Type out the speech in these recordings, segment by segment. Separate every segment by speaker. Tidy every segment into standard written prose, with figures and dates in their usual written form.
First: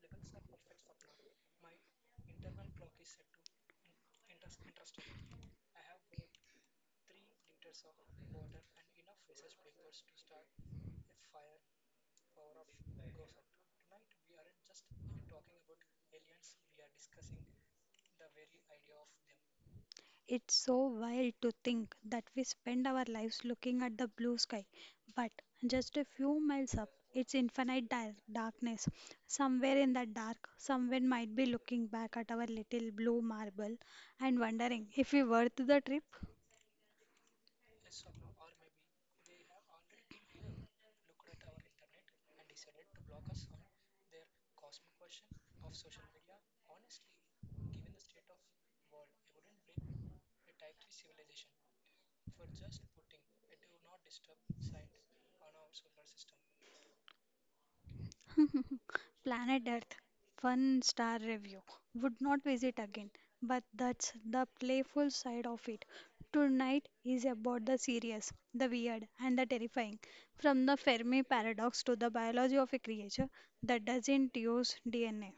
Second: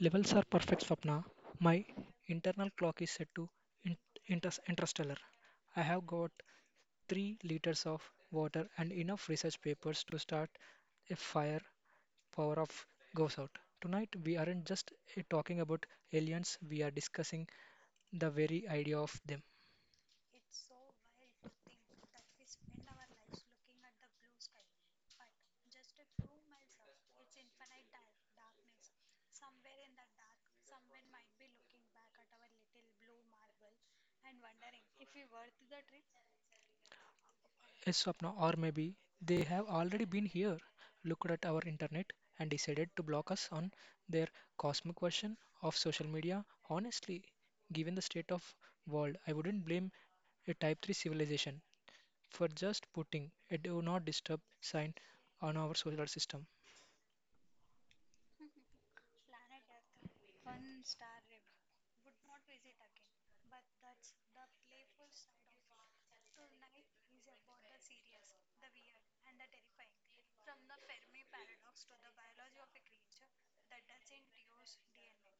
Speaker 1: Levels are perfect, Swapna. My internal clock is set to in- interstellar. I have got 3 liters of water and enough research papers to start a fire. Power of goes out. Tonight, we aren't just talking about aliens, we are discussing the very idea of them.
Speaker 2: It's so wild to think that we spend our lives looking at the blue sky, but just a few miles up, it's infinite darkness. Somewhere in that dark, someone might be looking back at our little blue marble and wondering if we worth the trip.
Speaker 1: Yes, Swapna, or maybe they have already been here, looked at our internet, and decided to block us on their cosmic version of social media. Honestly, given the state of world, I wouldn't blame a type 3 civilization for just putting a do not disturb sign on our solar system.
Speaker 2: Planet Earth, one star review. Would not visit again, but that's the playful side of it. Tonight is about the serious, the weird, and the terrifying. From the Fermi paradox to the biology of a creature that doesn't use DNA.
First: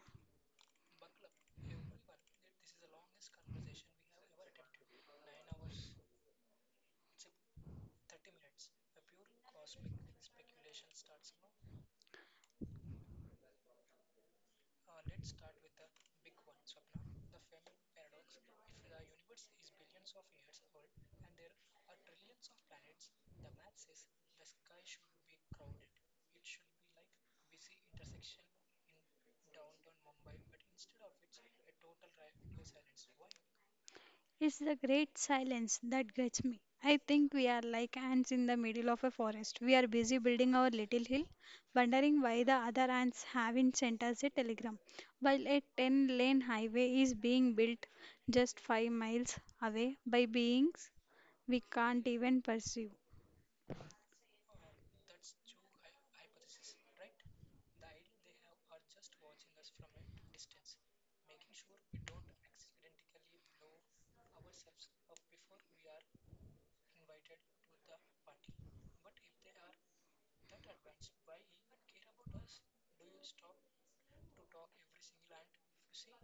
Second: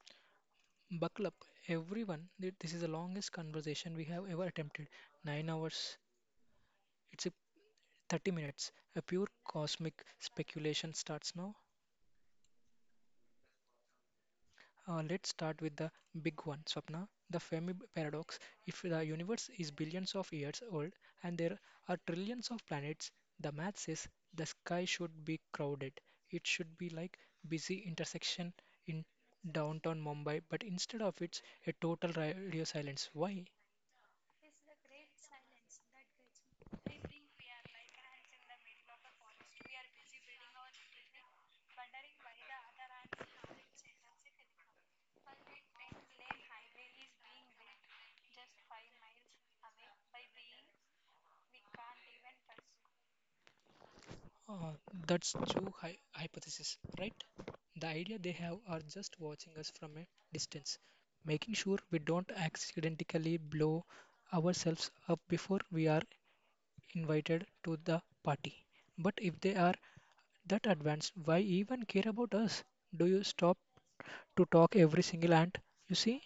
Speaker 1: Buckle up, everyone. This is the longest conversation we have ever attempted. 9 hours. It's a 30 minutes. A pure cosmic speculation starts now. Let's start with the big one, Swapna, the Fermi paradox. If the universe is billions of years old and there are trillions of planets, the math says the sky should be crowded. It should be like busy intersection in downtown Mumbai, but instead of it's a total radio silence. Why?
Speaker 2: It's the great silence that gets me. I think we are like ants in the middle of a forest. We are busy building our little hill, wondering why the other ants haven't sent us a telegram, while a 10-lane highway is being built just 5 miles away by beings we can't even perceive.
Speaker 1: Uh, that's Zhu hypothesis, right? The idea they have are just watching us from a distance, making sure we don't accidentally blow ourselves up before we are invited to the party. But if they are that advanced, why even care about us? Do you stop to talk every single ant you see?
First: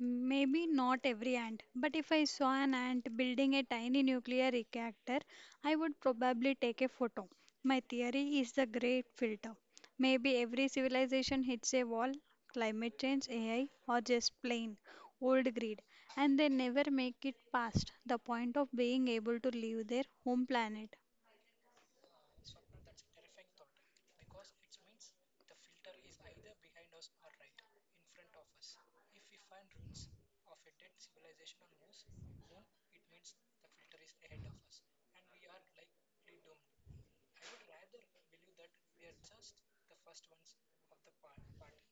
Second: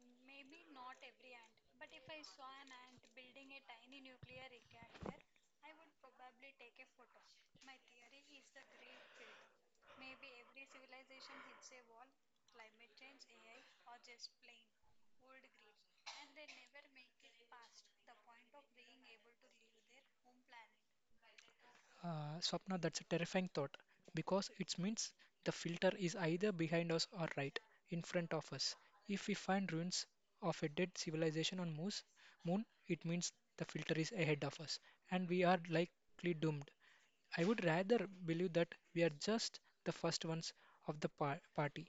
Speaker 2: Maybe not every ant, but if I saw an ant building a tiny nuclear reactor, I would probably take a photo. My theory is the great filter. Maybe every civilization hits a wall, climate change, AI, or just plain old greed, and they never make it past the point of being able to leave their home planet.
Speaker 1: Swapna, that's a terrifying thought because it means the filter is either behind us or right in front of us. If we find ruins of a dead civilization on moon, it means the filter is ahead of us and we are likely doomed. I would rather believe that we are just the first ones of the party.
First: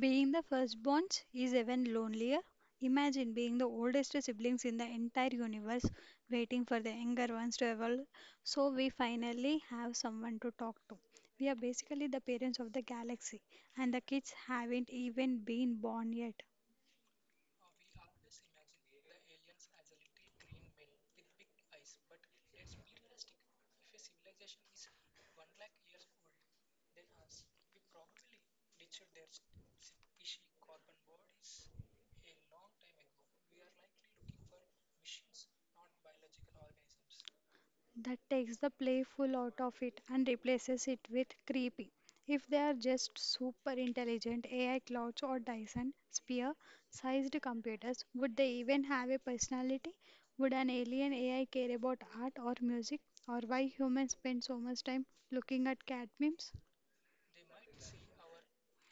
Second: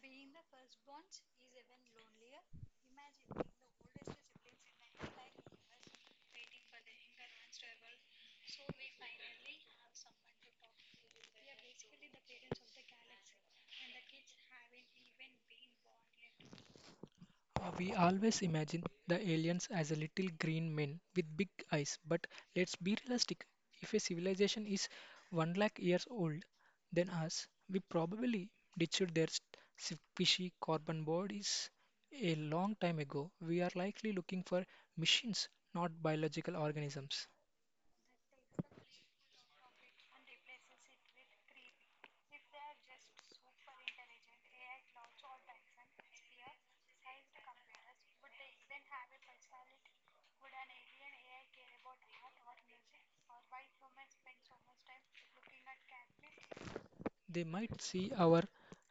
Speaker 2: Being the firstborns is even lonelier. Imagine being the oldest siblings in the entire universe, waiting for the younger ones to evolve so we finally have someone to talk to. We are basically the parents of the galaxy, and the kids haven't even been born yet.
Speaker 1: We always imagine the aliens as a little green men with big eyes, but let's be realistic. If a civilization is 1 lakh years old than us, we probably ditched their fishy carbon bodies a long time ago. We are likely looking for machines, not biological organisms.
Speaker 2: That takes the playful out of it and replaces it with creepy. If they are just super intelligent AI clouds or Dyson sphere sized computers, would they even have a personality? Would an alien AI care about art or music or why humans spend so much time looking at cat memes?
Speaker 1: They might see our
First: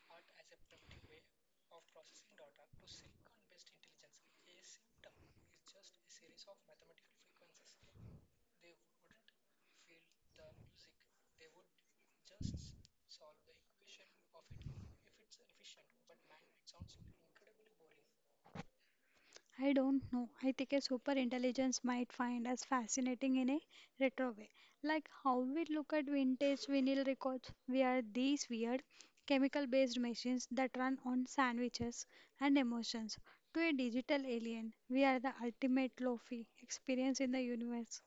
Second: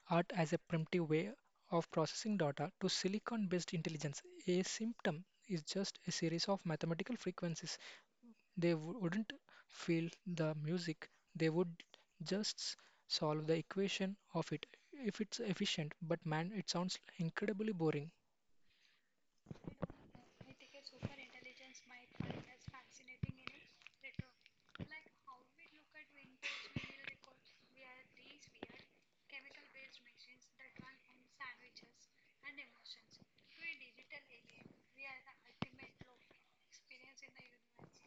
Speaker 1: art as a primitive way of processing data to silicon based intelligence. A symptom is just a series of mathematical frequencies. They wouldn't feel the music, they would just solve the equation of it if it's efficient. But man, it sounds incredibly boring.
Speaker 2: I don't know. I think a super intelligence might find us fascinating in a retro way. Like how we look at vintage vinyl records. We are these weird chemical based machines that run on sandwiches and emotions. To a digital alien, we are the ultimate lofi experience in the universe.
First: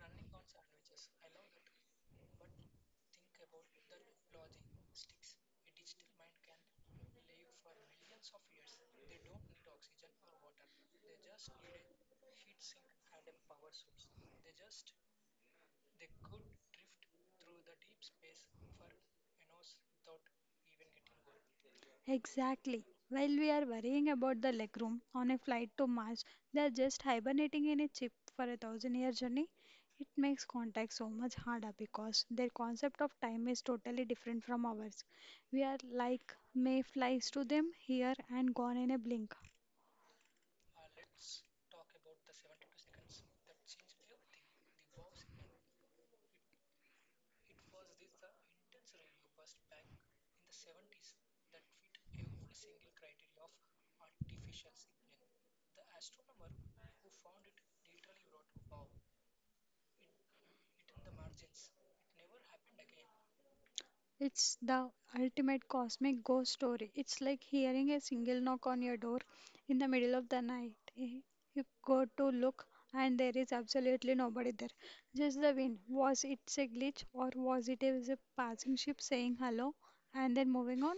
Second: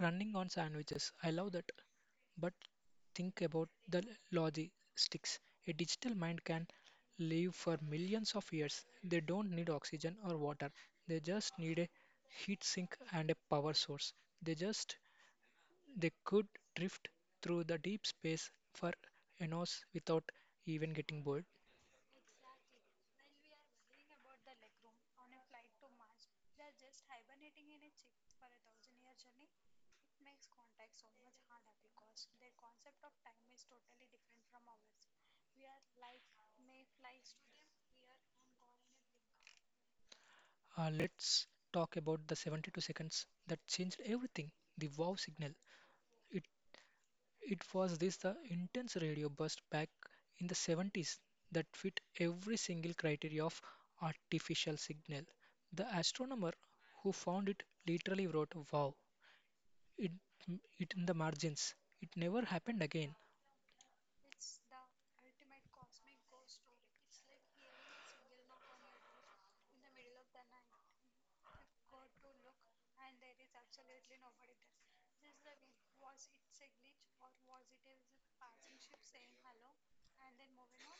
Speaker 1: Running on sandwiches, I love that. But think about the logistics. A digital mind can live for millions of years. They don't need oxygen or water. They just need a heat sink and a power source. They just They could drift through the deep space for eons without even getting bored.
Speaker 2: Exactly. While we are worrying about the legroom on a flight to Mars, they are just hibernating in a chip for a thousand year journey. It makes contact so much harder because their concept of time is totally different from ours. We are like mayflies to them, here and gone in a blink.
Speaker 1: Let's talk about the 72 seconds that changed everything, the wow signal. It, it was this the intense radio burst back in the 70s that fit every single criteria of artificial signal. The astronomer who found it literally wrote wow it, it in the margins. It never happened again.
Speaker 2: It's the ultimate cosmic ghost story. It's like hearing a single knock on your door in the middle of the night. You go to look, and there is absolutely nobody there. Just the wind. Was it a glitch, or was a passing ship saying hello and then moving on?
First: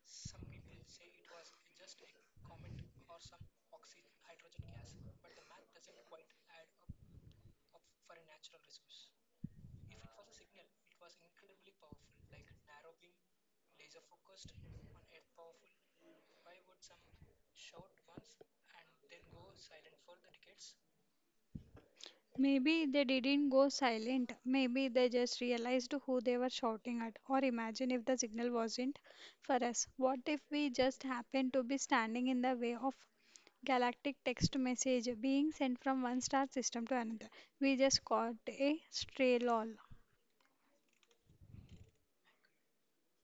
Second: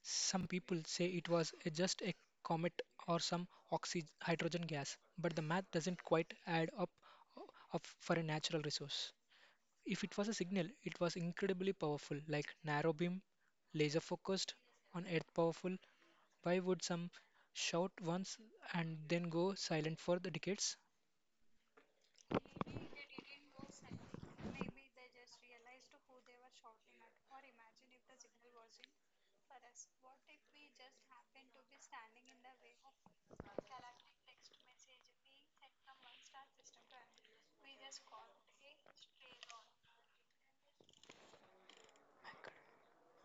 Speaker 1: Some people say it was just a comet or some oxy hydrogen gas, but the math doesn't quite add up, uh, up for a natural resource. If it was a signal, it was incredibly powerful, like narrow beam, laser focused, on Earth powerful. Why would some shout once and then go silent for the decades?
Speaker 2: Maybe they didn't go silent. Maybe they just realized who they were shouting at. Or imagine if the signal wasn't for us. What if we just happened to be standing in the way of galactic text message being sent from one star system to another? We just caught a stray lol.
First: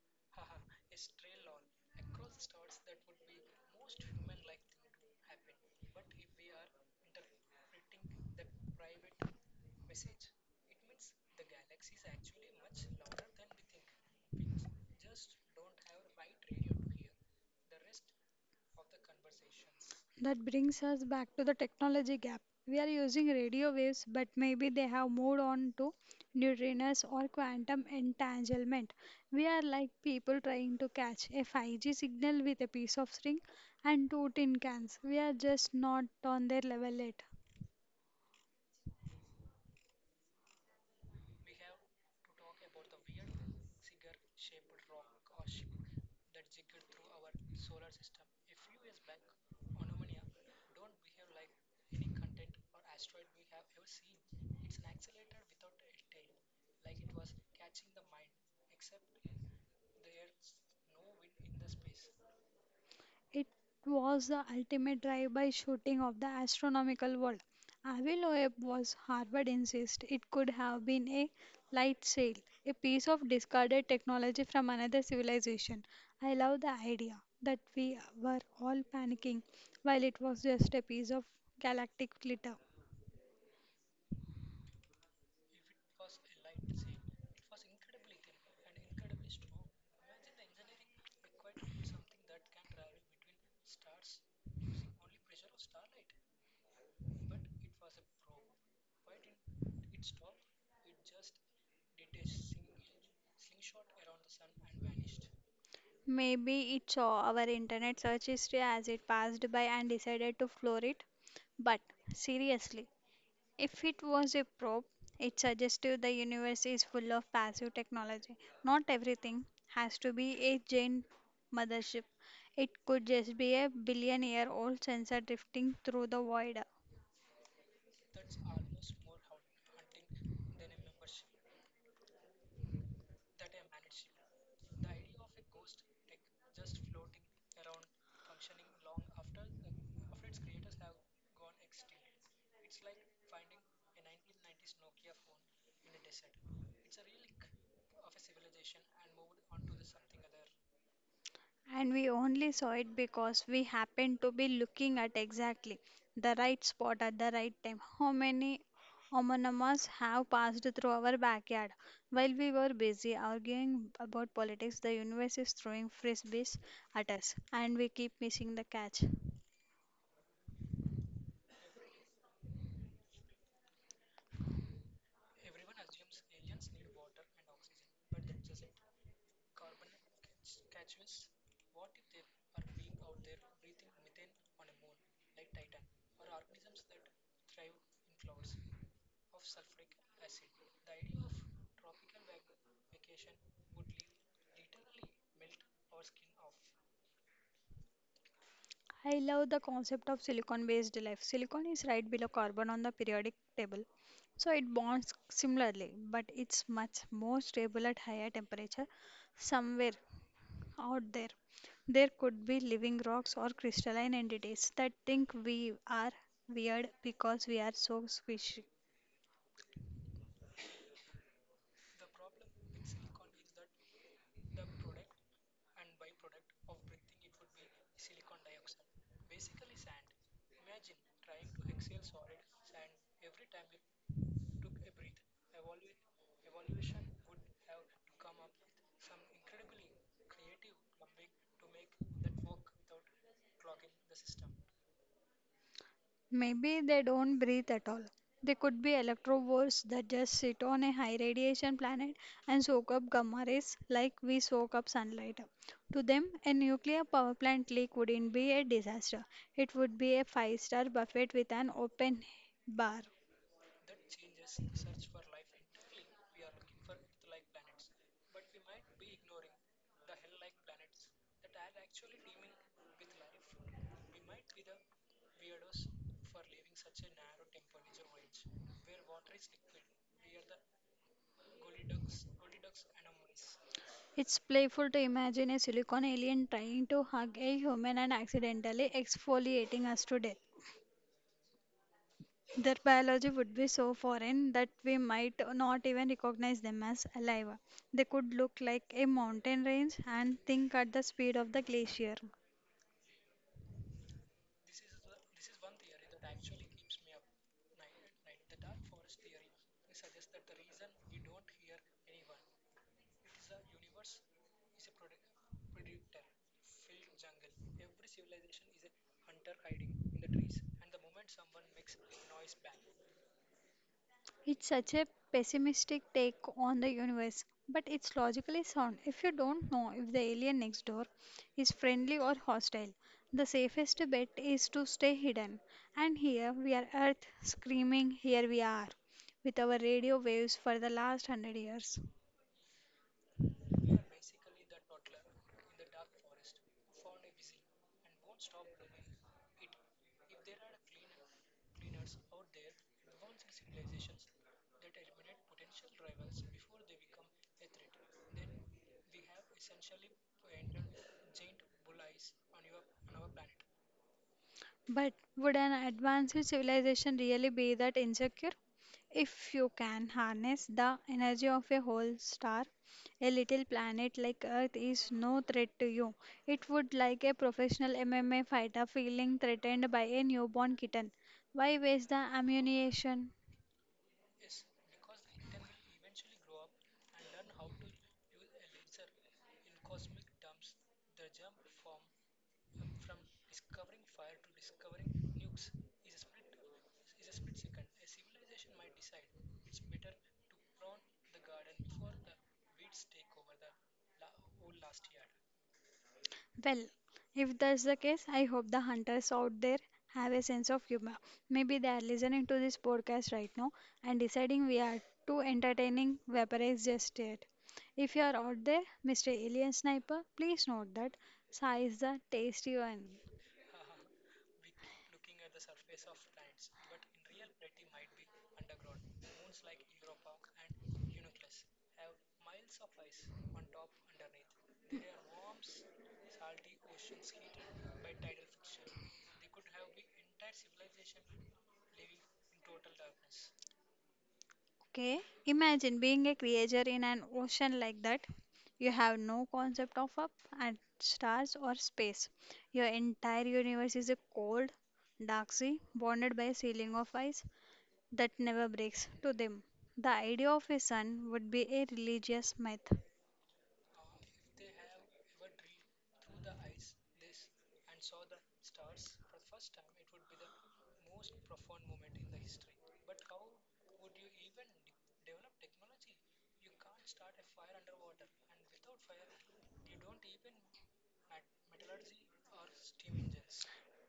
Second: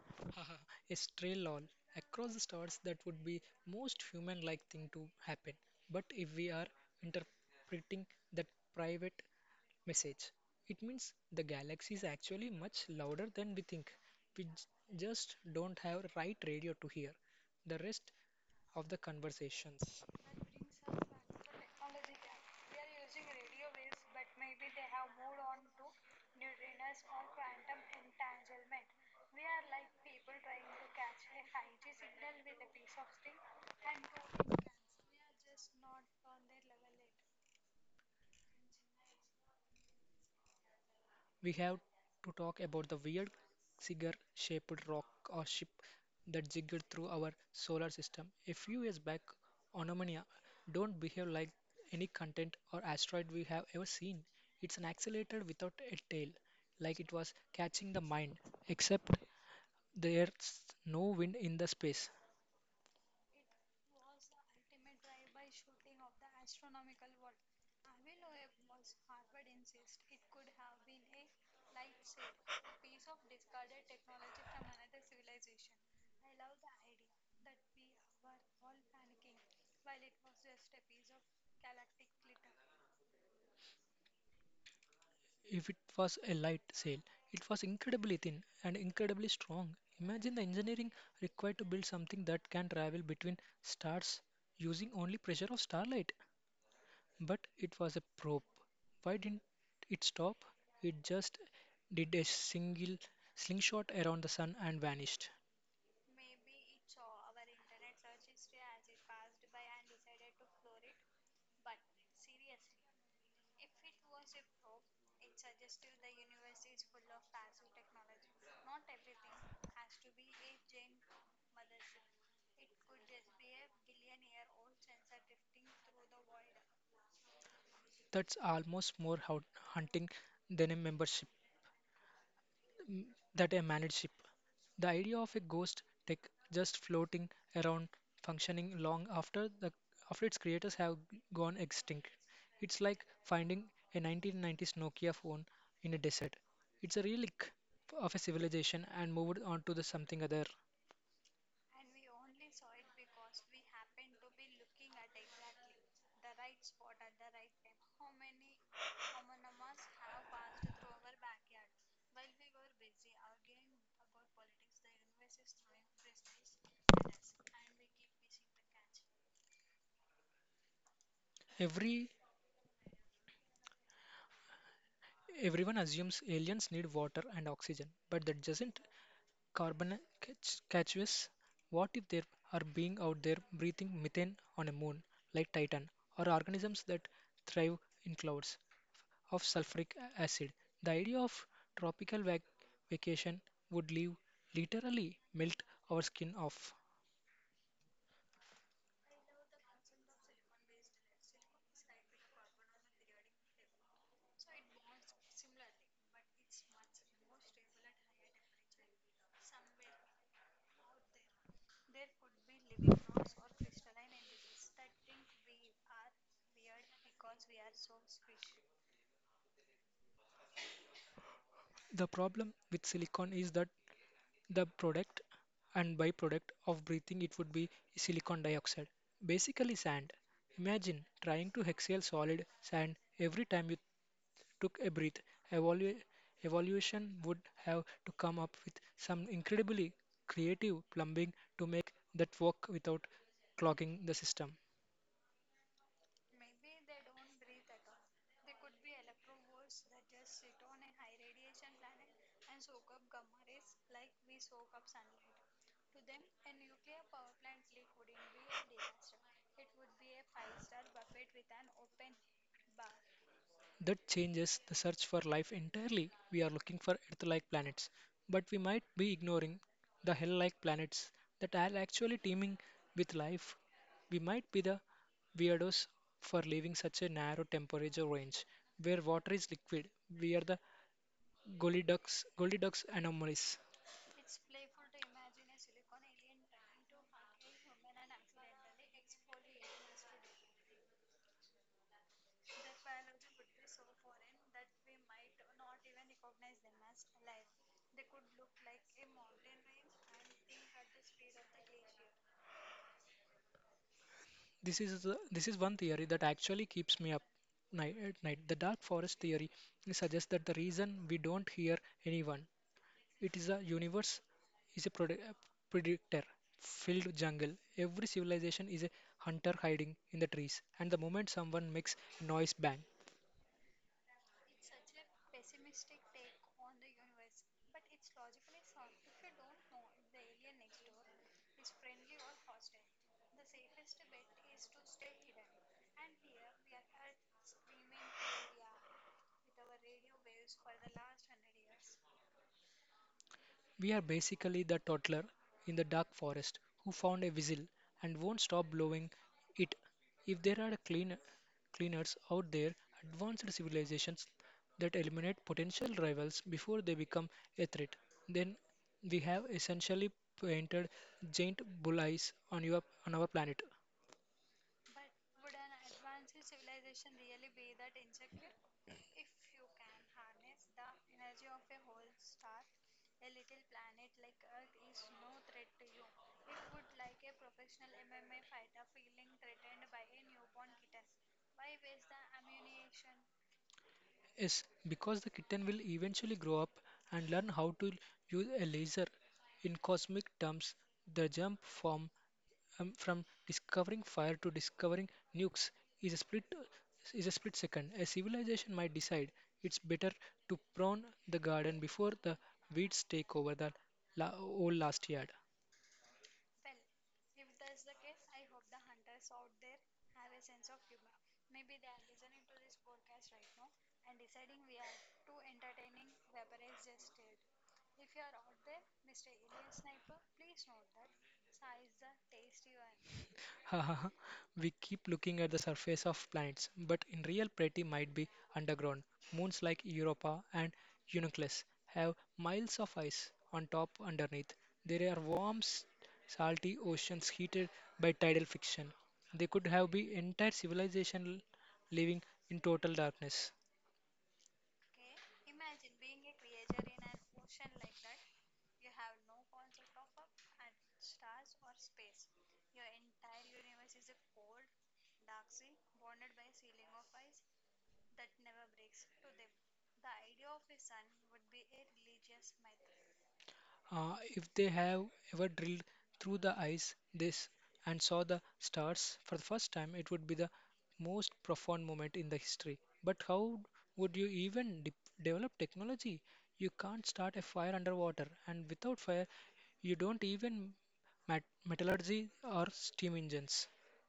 Speaker 1: A stray lol across the stars that would be most human like thing to happen, but if we are interpreting that private message, it means the galaxy is actually much louder than we think. We just don't have right radio to hear the rest of the conversations.
Speaker 2: That brings us back to the technology gap. We are using radio waves, but maybe they have moved on to neutrinos or quantum entanglement. We are like people trying to catch a 5G signal with a piece of string and two tin cans. We are just not on their level yet.
Speaker 1: We have to talk about the weird cigar-shaped rock or ship that jiggled through our solar system. A few years back, Onomania don't behave like any content or asteroid we have ever seen. It's an accelerator without a tail, like it was catching the mind, except there's no wind in the space.
Speaker 2: It was the ultimate drive-by shooting of the astronomical world. Avi Loeb was Harvard Insist it could have been a light sail, a piece of discarded technology from another civilization. I love the idea that we were all panicking while it was just a piece of galactic glitter.
Speaker 1: If it was a light sail, it was incredibly thin and incredibly strong. Imagine the engineering required to build something that can travel between stars using only pressure of starlight. But it was a probe. Why didn't it stop? It just did a single slingshot around the sun and vanished.
Speaker 2: Maybe it saw our internet search history as it passed by and decided to floor it. But seriously, if it was a probe, it suggested the universe is full of passive technology. Not everything has to be a giant mothership. It could just be a billion year old sensor drifting through the void.
Speaker 1: That's almost more hunting than a membership. That a managed ship. The idea of a ghost tech just floating around functioning long after the after its creators have gone extinct. It's like finding a 1990s Nokia phone in a desert. It's a relic of a civilization and moved on to the something other.
Speaker 2: And we only saw it because we happened to be looking at exactly the right spot at the right time. How many homonymous have passed through our backyard? While we were busy arguing about politics, the universe is throwing frisbees at us, and we keep missing the catch.
Speaker 1: Every everyone assumes aliens need water and oxygen, but that doesn't Carboncacuous: What if there are beings out there breathing methane on a moon like Titan, or organisms that thrive in clouds of sulfuric acid? The idea of tropical vacation would leave literally melt our skin off.
Speaker 2: I love the concept of silicon based life. Silicon is right below carbon on the periodic table. So it bonds similarly, but it's much more stable at higher temperature somewhere out there. There could be living rocks or crystalline entities that think we are weird because we are so squishy.
Speaker 1: The problem with silicon is that the product and byproduct of breathing it would be silicon dioxide, basically sand. Imagine trying to exhale solid sand every time you took a breath. Evalu- Evolution would have to come up with some incredibly creative plumbing to make that work without clogging the system.
Speaker 2: Maybe they don't breathe at all. They could be electrovores that just sit on a high radiation planet and soak up gamma rays like we soak up sunlight. To them, a nuclear power plant leak wouldn't be a disaster. It would be a five-star buffet with an open bar.
Speaker 1: That changes the search for life entirely. We are looking for Earth like planets, but we might be ignoring the hell like planets that are actually teeming with life. We might be the weirdos for leaving such a narrow temperature range where water is liquid. We are the Goldilocks anomalies.
Speaker 2: It's playful to imagine a silicon alien trying to hug a human and accidentally exfoliating us to death. Their biology would be so foreign that we might not even recognize them as alive. They could look like a mountain range and think at the speed of the glacier.
Speaker 1: This is one theory that actually keeps me up night at night. The dark forest theory suggests that the reason we don't hear anyone it is a universe is a predator filled jungle. Every civilization is a hunter hiding in the trees, and the moment someone makes a noise bang.
Speaker 2: It's such a pessimistic take on the universe, but it's logically sound. If you don't know if the alien next door is friendly or hostile, the safest bet is to stay hidden. And here we are Earth screaming, here we are, with our radio waves for the last 100 years.
Speaker 1: We are basically the toddler in the dark forest who found a whistle and won't stop blowing it. If there are cleaners out there, advanced civilizations that eliminate potential rivals before they become a threat, then we have essentially painted giant bullseyes on your on our planet.
Speaker 2: But would an advanced civilization really be that insecure? If you can harness the energy of a whole star, a little planet like Earth is no threat to you. It would like a professional MMA fighter feeling threatened by a newborn kitten. Why waste the ammunition?
Speaker 1: Yes, because the kitten will eventually grow up and learn how to use a laser. In cosmic terms, the jump from discovering fire to discovering nukes is a split is a split second. A civilization might decide it's better to prune the garden before the weeds take over the whole last yard.
Speaker 2: Well, if that's the case, I hope the hunters out there have a sense of humor. Maybe they are listening to this podcast right now and deciding we are too entertaining, Vaporized just yet. If you are out there, Mr. Alien Sniper, please note that Sai is the tasty one.
Speaker 1: We keep looking at the surface of planets, but in real pretty might be underground. Moons like Europa and Eunuchus have miles of ice on top underneath. There are warm, salty oceans heated by tidal friction. They could have been entire civilization living in total darkness.
Speaker 2: Okay? Imagine being a creature in an ocean like that. You have no concept of up and stars or space. Your entire universe is a cold, dark sea bounded by a ceiling of ice that never breaks. To them, the idea of a sun would be a religious myth.
Speaker 1: If they have ever drilled through the ice this and saw the stars for the first time, it would be the most profound moment in the history. But how would you even develop technology? You can't start a fire underwater, and without fire, you don't even metallurgy or steam engines.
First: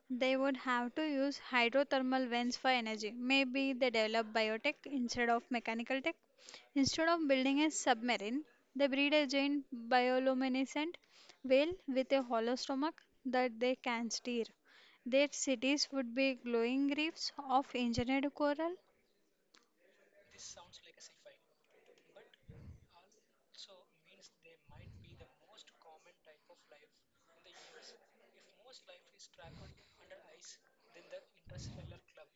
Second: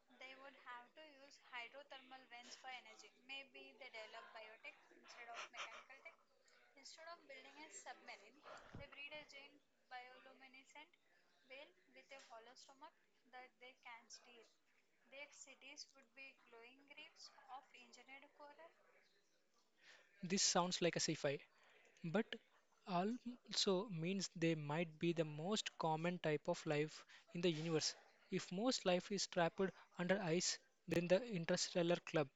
Speaker 2: They would have to use hydrothermal vents for energy. Maybe they develop biotech instead of mechanical tech. Instead of building a submarine, they breed a giant bioluminescent whale with a hollow stomach that they can steer. Their cities would be glowing reefs of engineered coral.
Speaker 1: This sounds like a sci-fi, but also means they might be the most common type of life in the universe. If most life is trapped under ice, then the interstellar club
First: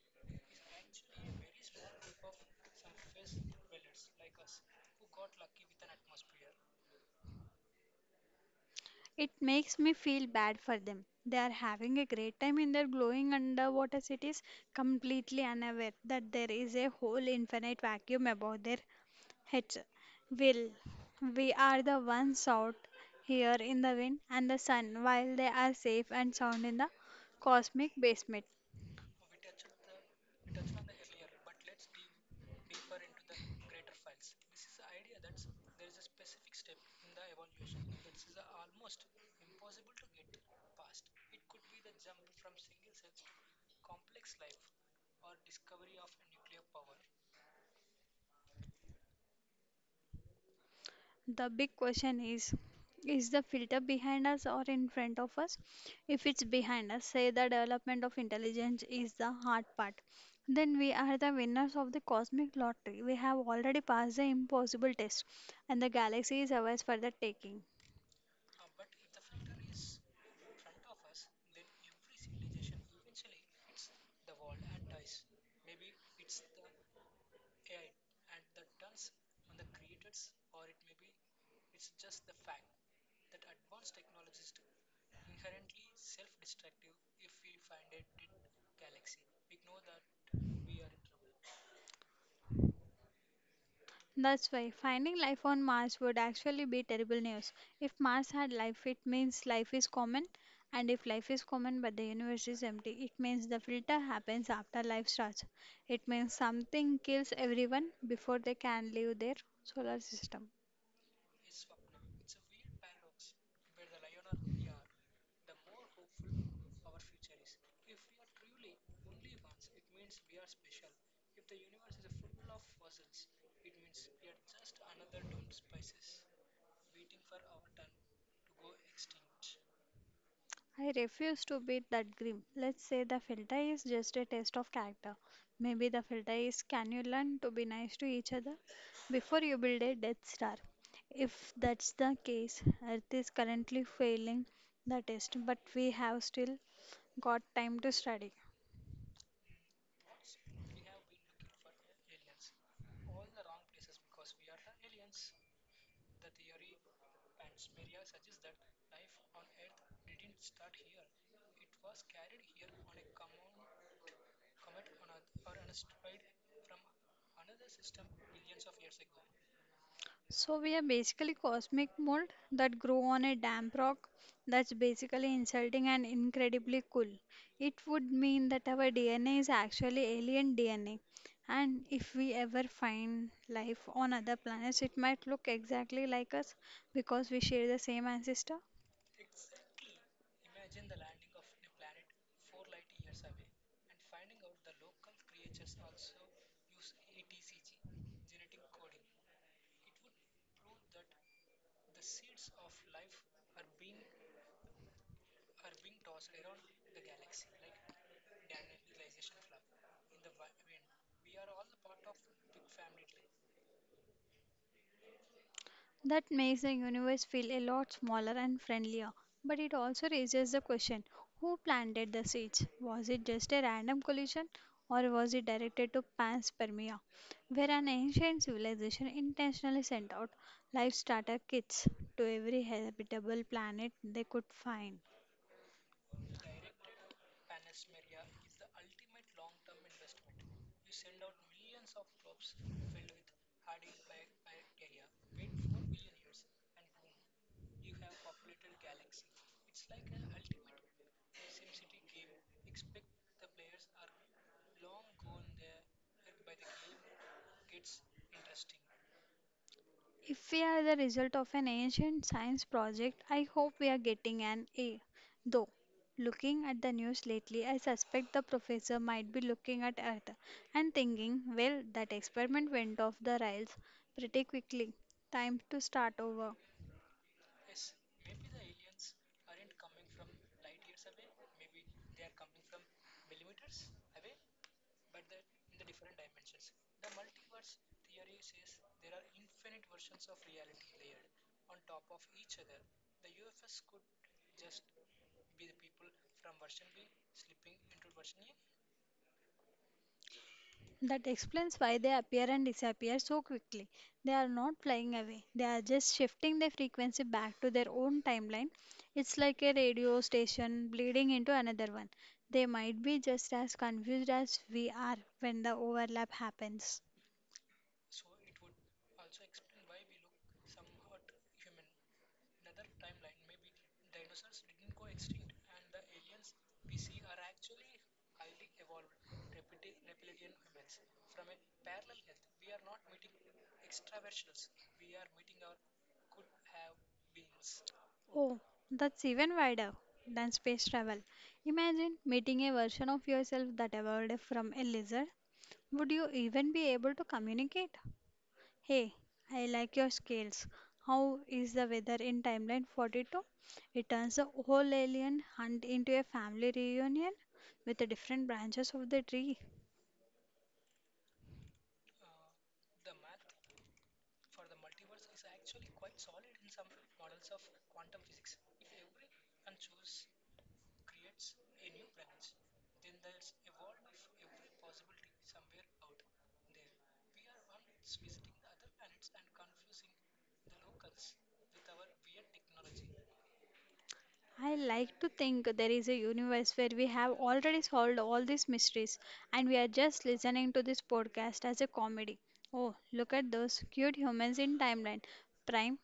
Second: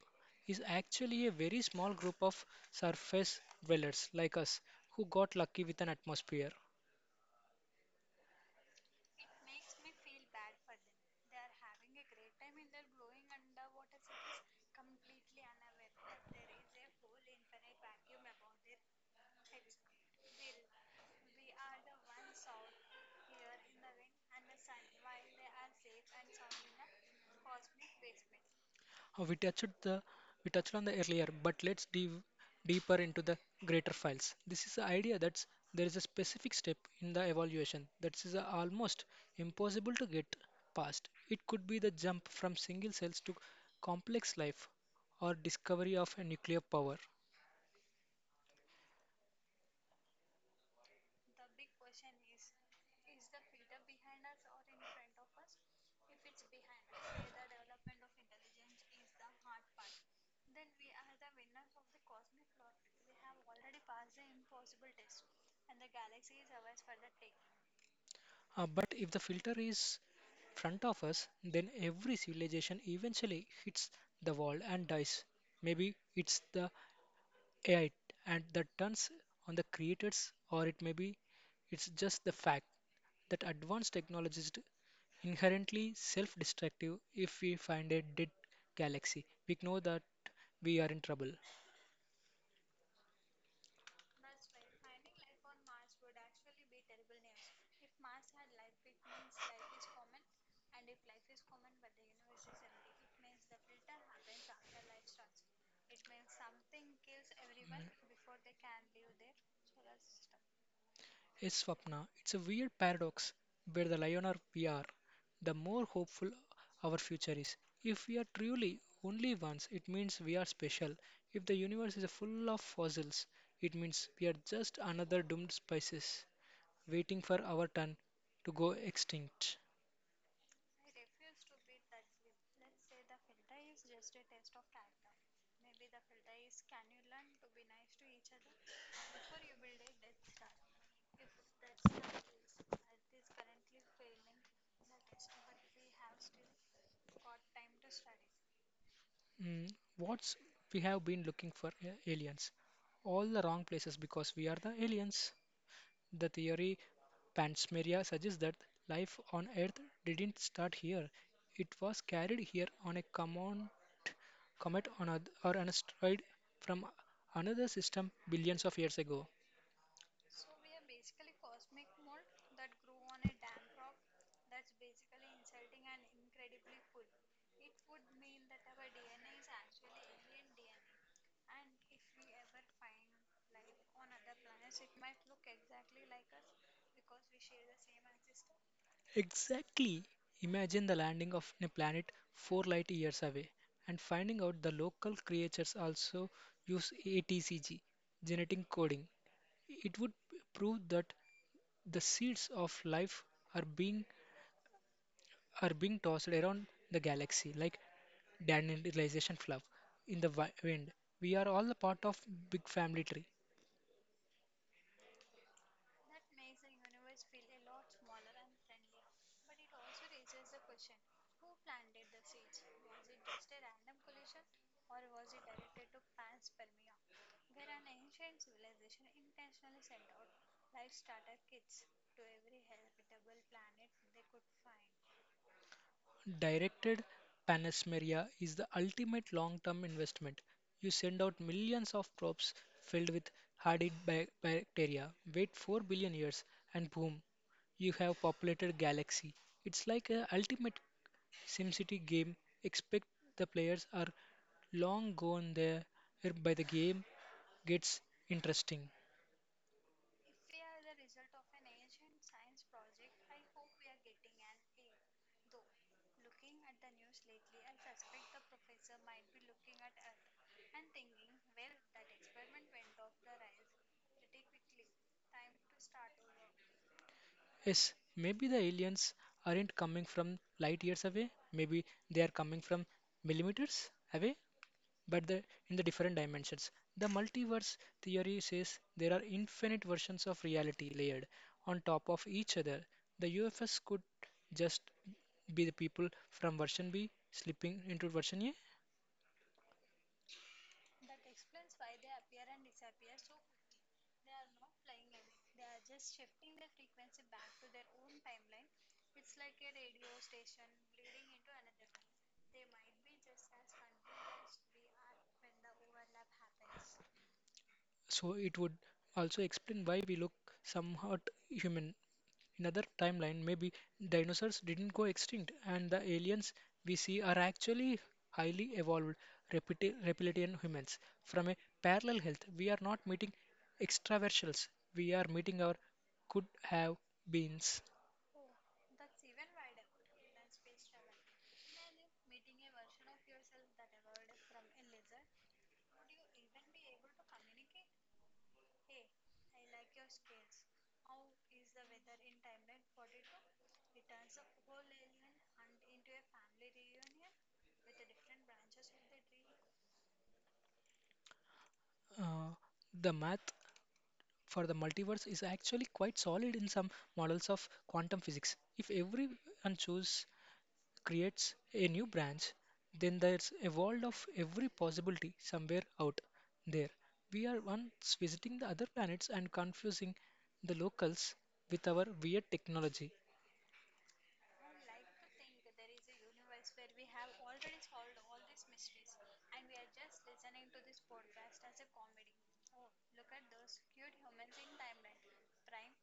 Speaker 1: is actually a very small group of surface dwellers like us who got lucky with an atmosphere.
Speaker 2: It makes me feel bad for them. They are having a great time in their glowing underwater cities, completely unaware that there is a whole infinite vacuum above their heads. Will, we are the ones out here in the wind and the sun while they are safe and sound in the cosmic basement.
Speaker 1: We touched the we touched on the earlier, but let's dive deeper into the greater files. This is the idea that there is a specific step in the evaluation that is almost impossible to get past. It could be the jump from single cells to complex life or discovery of a nuclear power.
Speaker 2: The big question is the filter behind us or in front of us? If it's behind us, say the development of intelligence is the hard part, then we are the winners of the cosmic lottery. We have already passed the impossible test, and the galaxy is ours for the taking.
Speaker 1: But if the filter is front of us, then every civilization eventually hits the wall and dies. Maybe it's the AI and that turns on the creators, or it may be it's just the fact that advanced technology is inherently self destructive. If we find a dead galaxy, we know that we are in trouble.
Speaker 2: That's why finding life on Mars would actually be terrible news. If Mars had life, it means life is common, and if life is common but the universe is empty, it means the filter happens after life starts. It means something kills everyone before they can leave their solar system.
Speaker 1: Yes, Swapna, it's a weird paradox where the lioner we are, the more hopeful our future is. If we are truly only ones, it means we are special. If the universe is full of fossils, it means we are just another doomed species, waiting for our turn to go extinct.
Speaker 2: I refuse to be that grim. Let's say the filter is just a test of character. Maybe the filter is can you learn to be nice to each other before you build a Death Star? If that's the case, Earth is currently failing the test, but we have still got time to study.
Speaker 1: Mm, what's we have been looking for aliens? All the wrong places because we are the aliens. The theory Panspermia suggests that life on Earth didn't start here. It was carried here on a common comet or an asteroid from another system billions of years ago.
Speaker 2: So we are basically cosmic mold that grow on a damp rock. That's basically insulting and incredibly cool. It would mean that our DNA is actually alien DNA. And if we ever find life on other planets, it might look exactly like us because we share the same ancestor.
Speaker 1: Exactly. Imagine the landing of a planet 4 light years away and finding out the local creatures also use ATCG, genetic coding. It would prove that the seeds of life are being are being tossed around the galaxy like dandelion fluff in the wind. We are all a part of big family tree.
Speaker 2: That makes the universe feel a lot smaller and friendlier. But it also raises the question who planted the seeds? Was it just a random collision or was it directed to panspermia, where an ancient civilization intentionally sent out life starter kits to every habitable planet they could find?
Speaker 1: Directed Panasmeria is the ultimate long-term investment. You send out millions of probes filled with bacteria, wait 4 billion years, and boom, you have populated galaxy. It's like a ultimate SimCity game, expect the players are long gone there by the game gets interesting.
Speaker 2: If we are the result of an ancient science project, I hope we are getting an A. Though, looking at the news lately, I suspect the professor might be looking at Earth and thinking, well, that experiment went off the rails pretty quickly. Time to start over.
Speaker 1: Yes, maybe the aliens aren't coming from light years away, maybe they are coming from millimeters away. but the, in the different dimensions. The multiverse theory says there are infinite versions of reality layered on top of each other. The UFS could just be the people from version B slipping into version A.
Speaker 2: That explains why they appear and disappear so quickly. They are not flying away, they are just shifting their frequency back to their own timeline. It's like a radio station bleeding into another one. They might be just as confused as we are when the overlap happens.
Speaker 1: So it would also explain why we look somewhat human. Another timeline maybe dinosaurs didn't go extinct and the aliens we see are actually highly evolved reptilian humans from a parallel health. We are not meeting extraterrestrials, we are meeting our could have beens.
Speaker 2: Oh, that's even wider than space travel. Imagine meeting a version of yourself that evolved from a lizard. Would you even be able to communicate? Hey, I like your scales. How is the weather in Timeline 42? It turns the whole alien hunt into a family reunion with the different branches of the tree.
Speaker 1: uh, the math for the multiverse is actually quite solid in some models of quantum physics. If everyone chose creates a new branch, then there's a world of every possibility somewhere out there. We are once visiting the other planets and confusing the locals with our weird technology.
Speaker 2: I like to think there is a universe where we have already solved all these mysteries, and we are just listening to this podcast as a comedy. Oh, look at those cute humans in Timeline Prime.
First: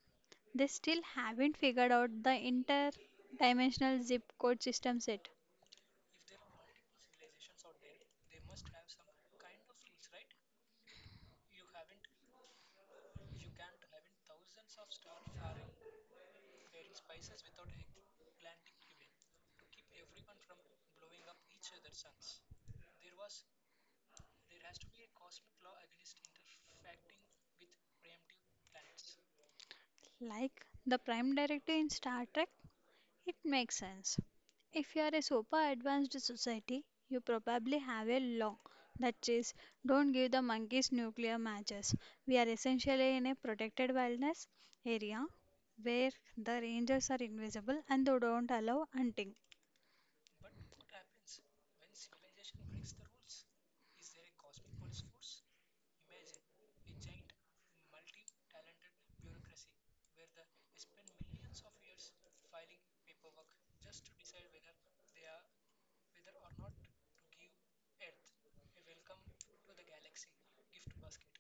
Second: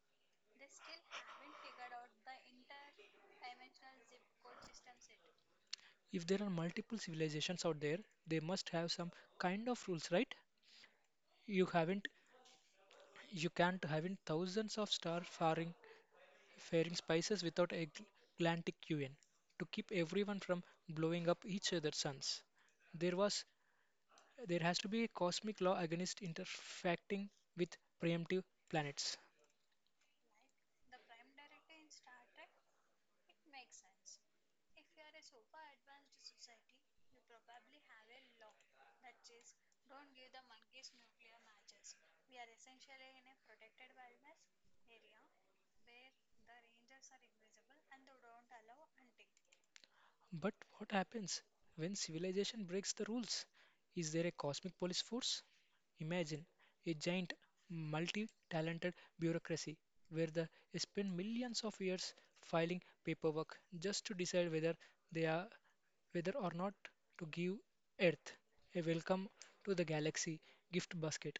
Speaker 2: They still haven't figured out the interdimensional zip code systems yet.
Speaker 1: If there are multiple civilizations out there, they must have some kind of rules, right? You haven't, you can't have in thousands of faring spices without a galactic UN to keep everyone from blowing up each other's suns. There was There has to be a cosmic law against interacting with preemptive planets.
Speaker 2: Like the Prime Directive in Star Trek, it makes sense. If you are a super advanced society, you probably have a law that says don't give the monkeys nuclear matches. We are essentially in a protected wilderness area where the rangers are invisible and they don't allow hunting.
Speaker 1: But what happens when civilization breaks the rules? Is there a cosmic police force? Imagine a giant, multi talented bureaucracy where they spend millions of years filing paperwork just to decide whether they are whether or not to give Earth a welcome to the galaxy gift basket.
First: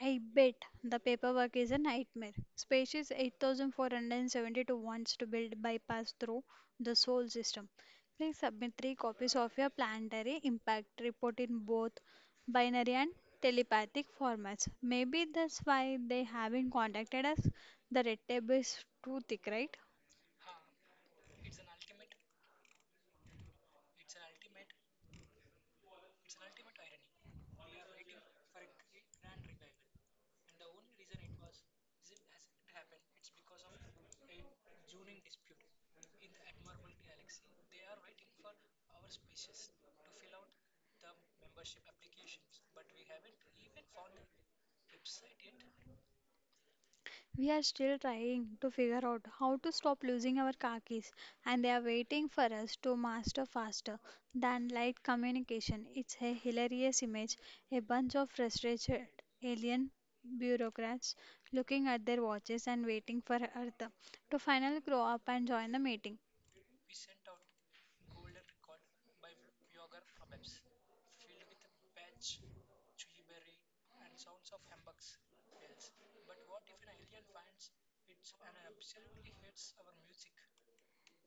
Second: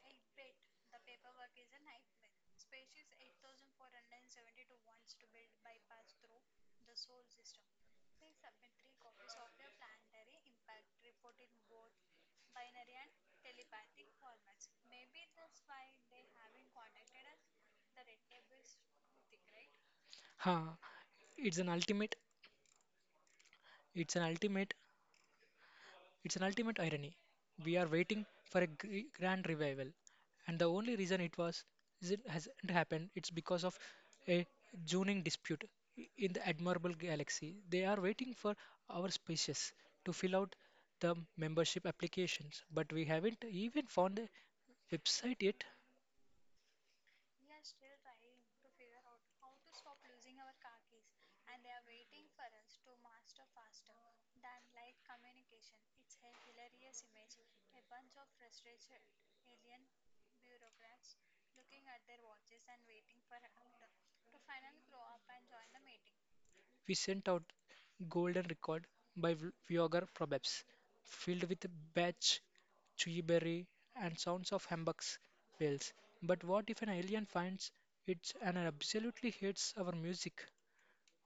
Speaker 2: I bet the paperwork is a nightmare. Species 8472 wants to build bypass through the solar system. Please submit three copies of your planetary impact report in both binary and telepathic formats. Maybe that's why they haven't contacted us. The red tape is too thick, right?
Speaker 1: Ha! It's an ultimate. It's an ultimate It's an ultimate irony. We are waiting for a grand revival, and the only reason it was is it hasn't happened. It's because of a zoning dispute in the admirable galaxy. They are waiting for our species to fill out the membership applications, but we haven't even found a website yet.
Speaker 2: We are still trying to figure out how to stop losing our car keys, and they are waiting for us to master faster than light communication. It's a hilarious image, a bunch of frustrated alien bureaucrats looking at their watches and waiting for Earth to finally grow up and join the meeting.
Speaker 1: We sent out Golden Record by V- Vlogger Probabs, filled with Batch, Chewyberry, and sounds of humbugs bells. But what if an alien finds it and absolutely hates our music?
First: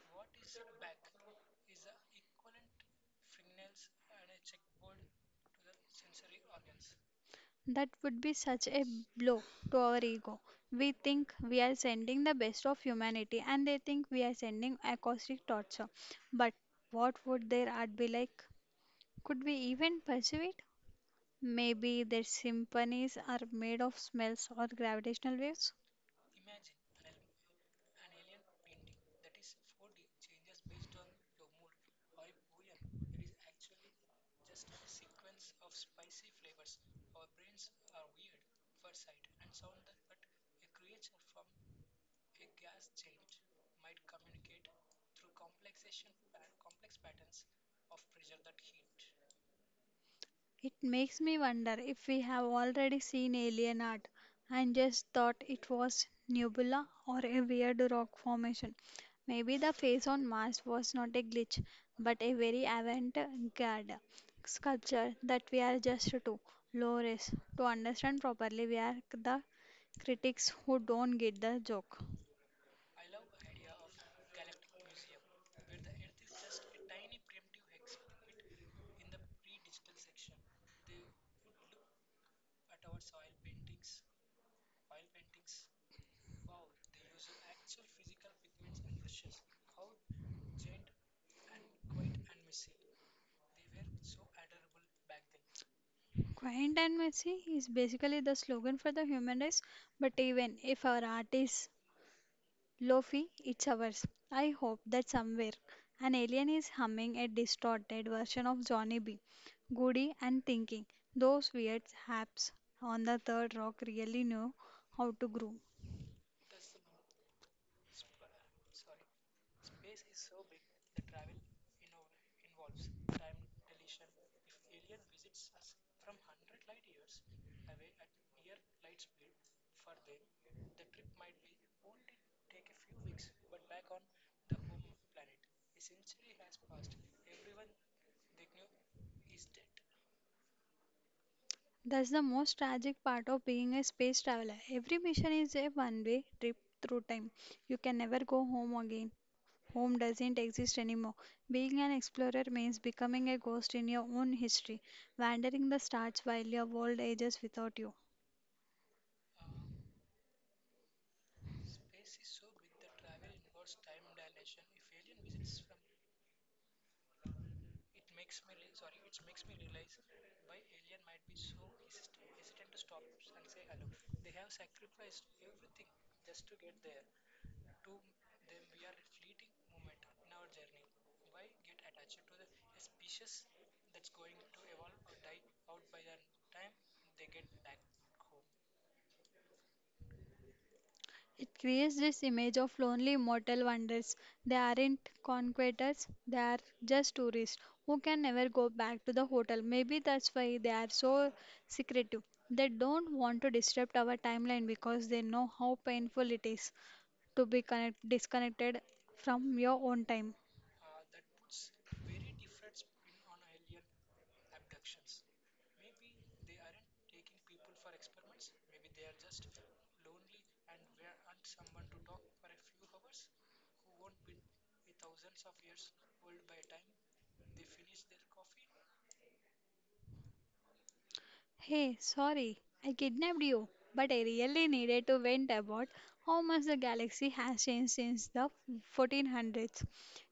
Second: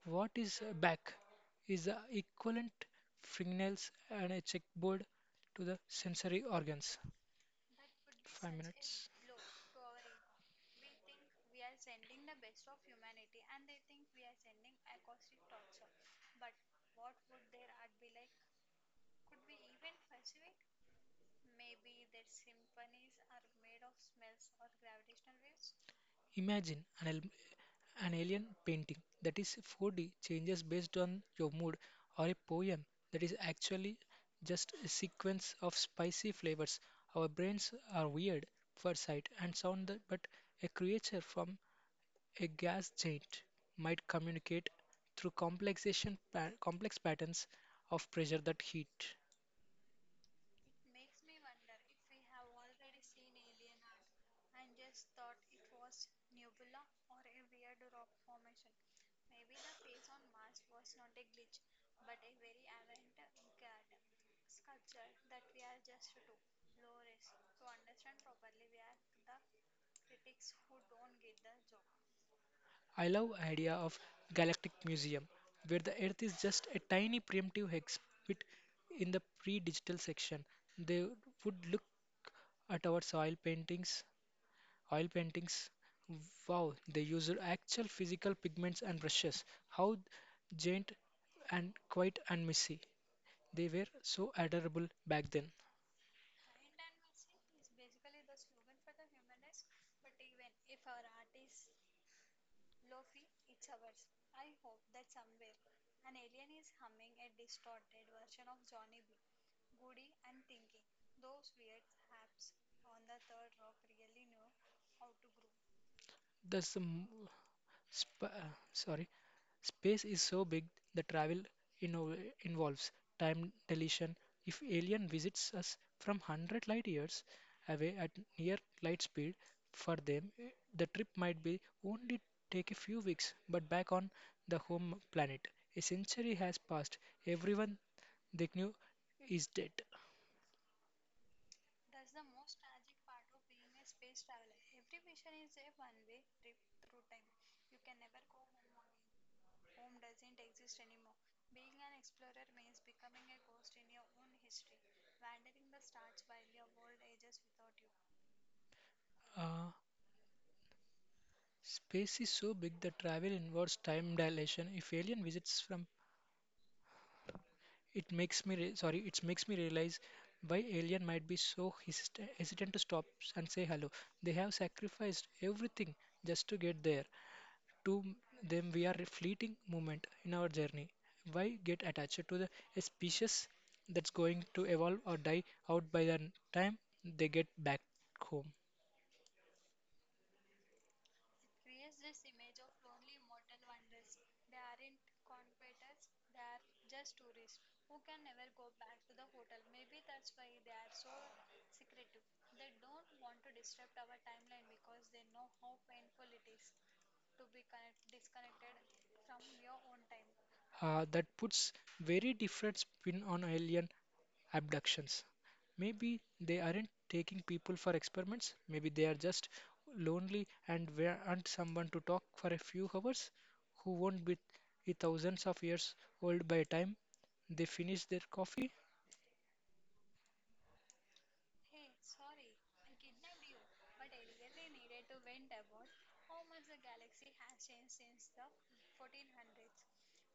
Speaker 1: What is a back? Is the equivalent fingernails and a checkboard to the sensory organs.
Speaker 2: That would be
Speaker 1: Five
Speaker 2: such a
Speaker 1: minutes.
Speaker 2: blow to our ego. We think we are sending the best of humanity, and they think we are sending acoustic torture. But what would their art be like? Could we even perceive it? Maybe their symphonies are made of smells or gravitational waves.
Speaker 1: Imagine an alien painting that is 4D changes based on your mood, or a poem that is actually just a sequence of spicy flavors. Our brains are weird for sight and sound, but a creature from a gas giant might communicate through complex patterns of pressure that heat.
Speaker 2: It makes me wonder if we have already seen alien art and just thought it was nebula or a weird rock formation. Maybe the face on Mars was not a glitch, but a very avant-garde sculpture that we are just too low res to understand properly. We are the critics who don't get the joke.
Speaker 1: I love idea of galactic museum where the earth is just a tiny primitive exhibit in the pre-digital section. They would look at our oil paintings. Wow, they used actual physical pigments and brushes. How giant and quiet and messy. They were so adorable back then.
Speaker 2: Quiet and messy is basically the slogan for the human race, but even if our art is Lofi, it's ours. I hope that somewhere an alien is humming a distorted version of Johnny B. Goody and thinking, those weird haps on the third rock really know how to groove.
Speaker 1: That's the m- Sp- sorry, Space is so big that travel inno- involves time dilation. If alien visits us from 100 light years away at near light speed, for them the trip might be only take a few weeks. But back on the home planet, a century has passed. Everyone they knew is dead.
Speaker 2: That's the most tragic part of being a space traveler. Every mission is a one way trip through time. You can never go home again. Home doesn't exist anymore. Being an explorer means becoming a ghost in your own history, wandering the stars while your world ages without you.
Speaker 1: Uh, space is so big that travel involves time dilation. If alien visits from It makes me re- sorry, It makes me realize why alien might be so hesitant to stop and say hello. They have sacrificed everything just to get there. To them, we are a fleeting moment in our journey. Why get attached to the a species that's going to evolve or die out by the time they get back home?
Speaker 2: It creates this image of lonely mortal wonders. They aren't conquerors, they are just tourists who can never go back to the hotel. Maybe that's why they are so secretive. They don't want to disrupt our timeline because they know how painful it is to be disconnected from your own time.
Speaker 1: That puts very different spin on alien abductions. Maybe they aren't taking people for experiments. Maybe they are just lonely and want someone to talk for a few hours who won't be a thousands of years old by the time they finish their coffee.
Speaker 2: Hey, sorry, I kidnapped you, but I really needed to vent about how much the galaxy has changed since the 1400s.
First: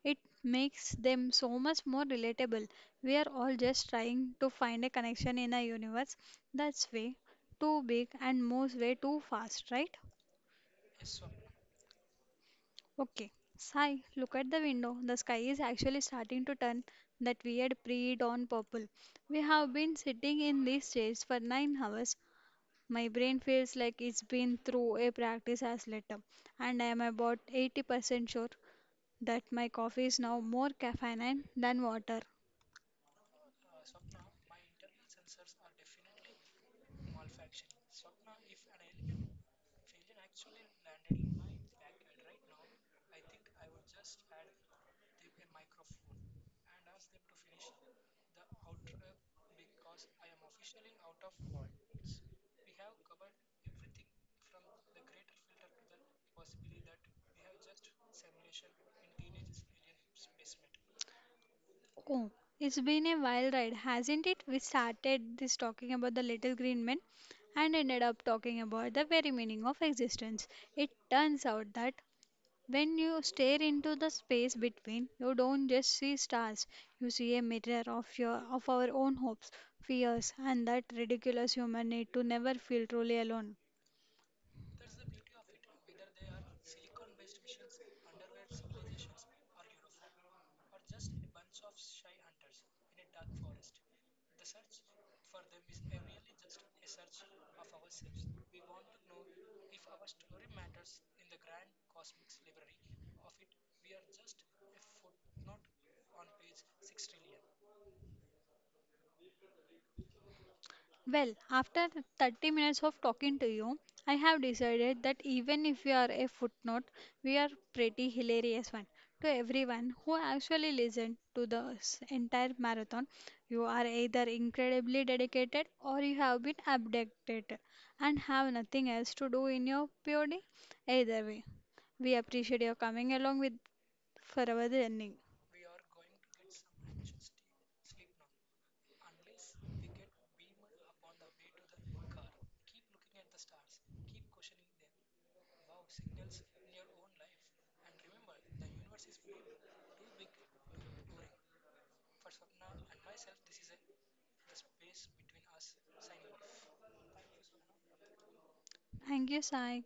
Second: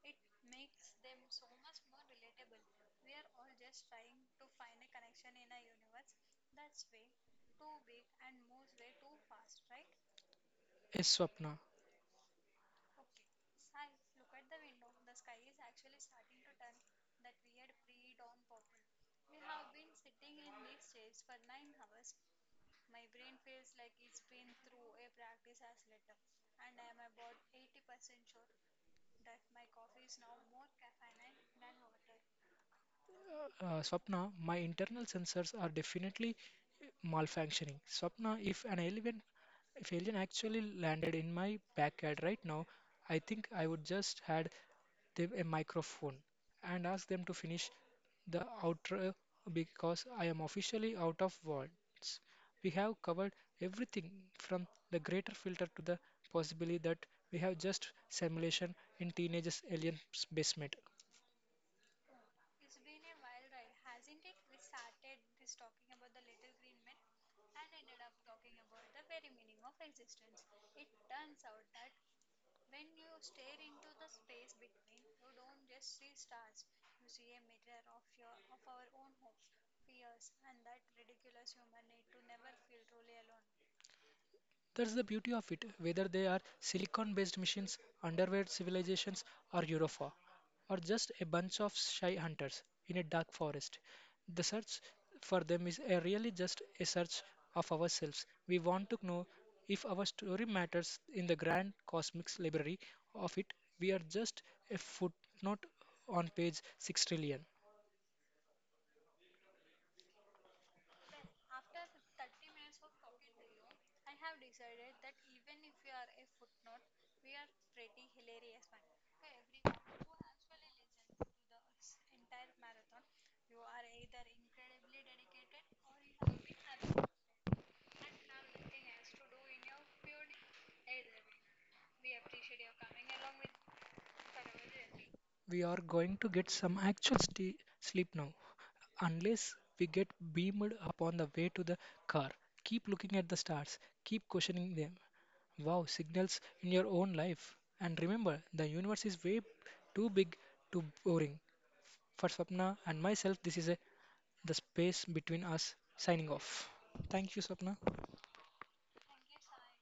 Speaker 2: It makes them so much more relatable. We are all just trying to find a connection in a universe that's way too big and moves way too fast, right?
Speaker 1: A swapna.
Speaker 2: Okay, Sai, look at the window. The sky is actually starting to turn that weird pre dawn purple. We have been sitting in these chairs for 9 hours. My brain feels like it's been through a practice as letter, and I am about 80% sure that my coffee is now more caffeine than water.
Speaker 1: Swapna, my internal sensors are definitely malfunctioning. Swapna, if alien actually landed in my backyard right now, I think I would just had them a microphone and ask them to finish the outro because I am officially out of words. We have covered everything from the greater filter to the possibility that we have just simulation in teenagers' alien basement.
Speaker 2: Oh, it's been a wild ride, hasn't it? We started this talking about the little green men and ended up talking about the very meaning of existence. It turns out that when you stare into the space between, you don't just see stars, you see a mirror of your of our own hopes, fears, and that ridiculous human need to never feel truly alone.
Speaker 1: That's the beauty of it, whether they are silicon based machines, underwear civilizations, or Europa, or just a bunch of shy hunters in a dark forest. The search for them is a really just a search of ourselves. We want to know if our story matters in the grand cosmic library of it. We are just a footnote on page 6 trillion.
Speaker 2: Well, after 30 minutes of talking to you, I have decided that even if we are a footnote, we are pretty hilarious one. To everyone who actually listened to the entire marathon, you are either incredibly dedicated or you have been abducted and have nothing else to do in your POD. Either way, we appreciate your coming along with for our journey.
Speaker 1: We are going to get some actual sleep now, unless we get beamed up on the way to the car. Keep looking at the stars, keep questioning them. Wow, signals in your own life. And remember, the universe is way too big, too boring. For Swapna and myself, the space between us signing off. Thank you, Swapna.
Speaker 2: Thank you, Sai.